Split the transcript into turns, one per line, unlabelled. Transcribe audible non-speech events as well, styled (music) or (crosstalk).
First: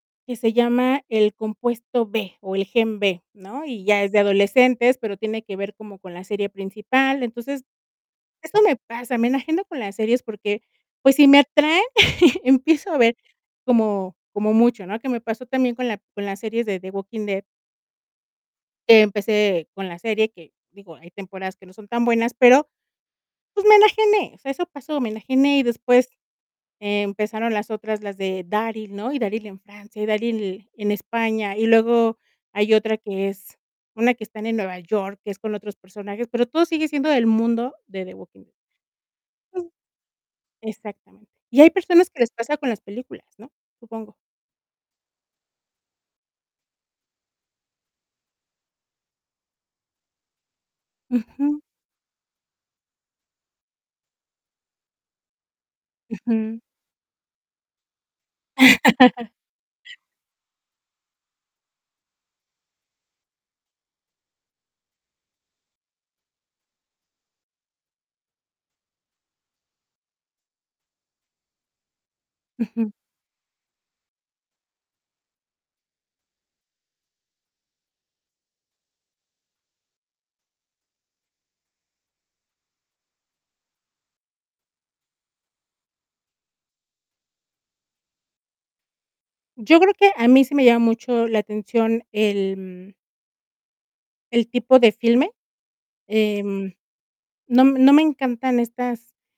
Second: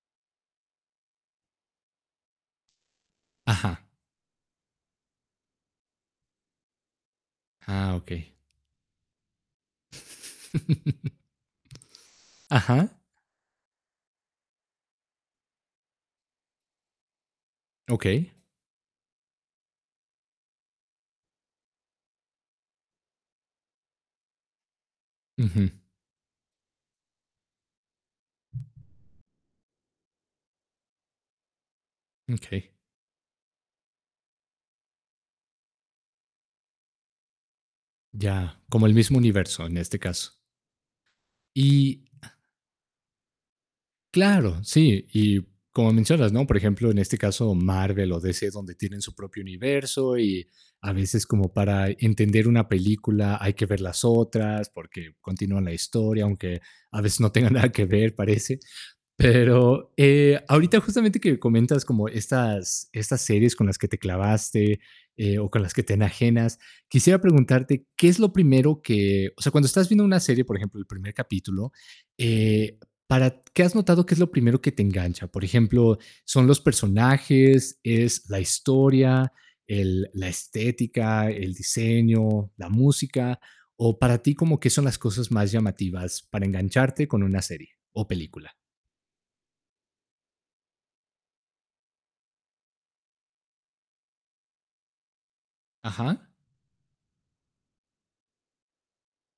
Que se llama el Compuesto B, o el Gen B, ¿no?
Ajá.
Y ya es de adolescentes, pero, tiene que ver como con la serie principal, entonces,
Ah, okey.
eso me pasa, me enajeno con las series porque, pues, si me atraen, (laughs)
(laughs) Ajá.
empiezo a ver como como mucho, ¿no?, que me pasó también con la con la serie de The Walking Dead
Okey.
que empecé con la serie que, digo, hay temporadas que no son tan buenas, pero, pues, me enajené, o sea, eso pasó, me enajené, y
Ujú.
después empezaron las otras, las de Daryl, ¿no? Y Daryl en Francia, y Daryl l en España, y luego
Mm, okey.
hay otra que es una que están en Nueva York, que es con otros personajes, pero, todo sigue siendo del mundo de The Walking Dead
Ya, como el mismo universo, en este caso.
Exactamente. Y hay
Y,
personas que les
ah
pasa con las películas, ¿no? Supongo.
Claro, sí, y como mencionas, ¿no?, por ejemplo, en este caso, Marvel o DC, es donde tienen su propio universo, y a veces, como
Ujú.
para entender una película, hay que ver las otras porque continúan la historia, aunque
Ujú.
a veces no tenga nada que ver, parece.
(laughs)
Pero, eh, ahorita, justamente que comentas como estas estas series con las que te clavaste, eh, o con las que te enajenas, quisiera preguntarte, ¿qué es lo primero que? O sea, cuando estás viendo una serie, por ejemplo, el primer capítulo, eh,
Ujú.
para ¿qué has notado qué es lo primero que te engancha? Por ejemplo, ¿son los personajes, es la historia, el la estética, el diseño, la música? O para ti, ¿como qué son las cosas más llamativas, para engancharte con una serie o película?
Yo creo que a mí, sí me llama mucho la atención el, mm el tipo de filme,
Ajá.
em, no m no me encantan estas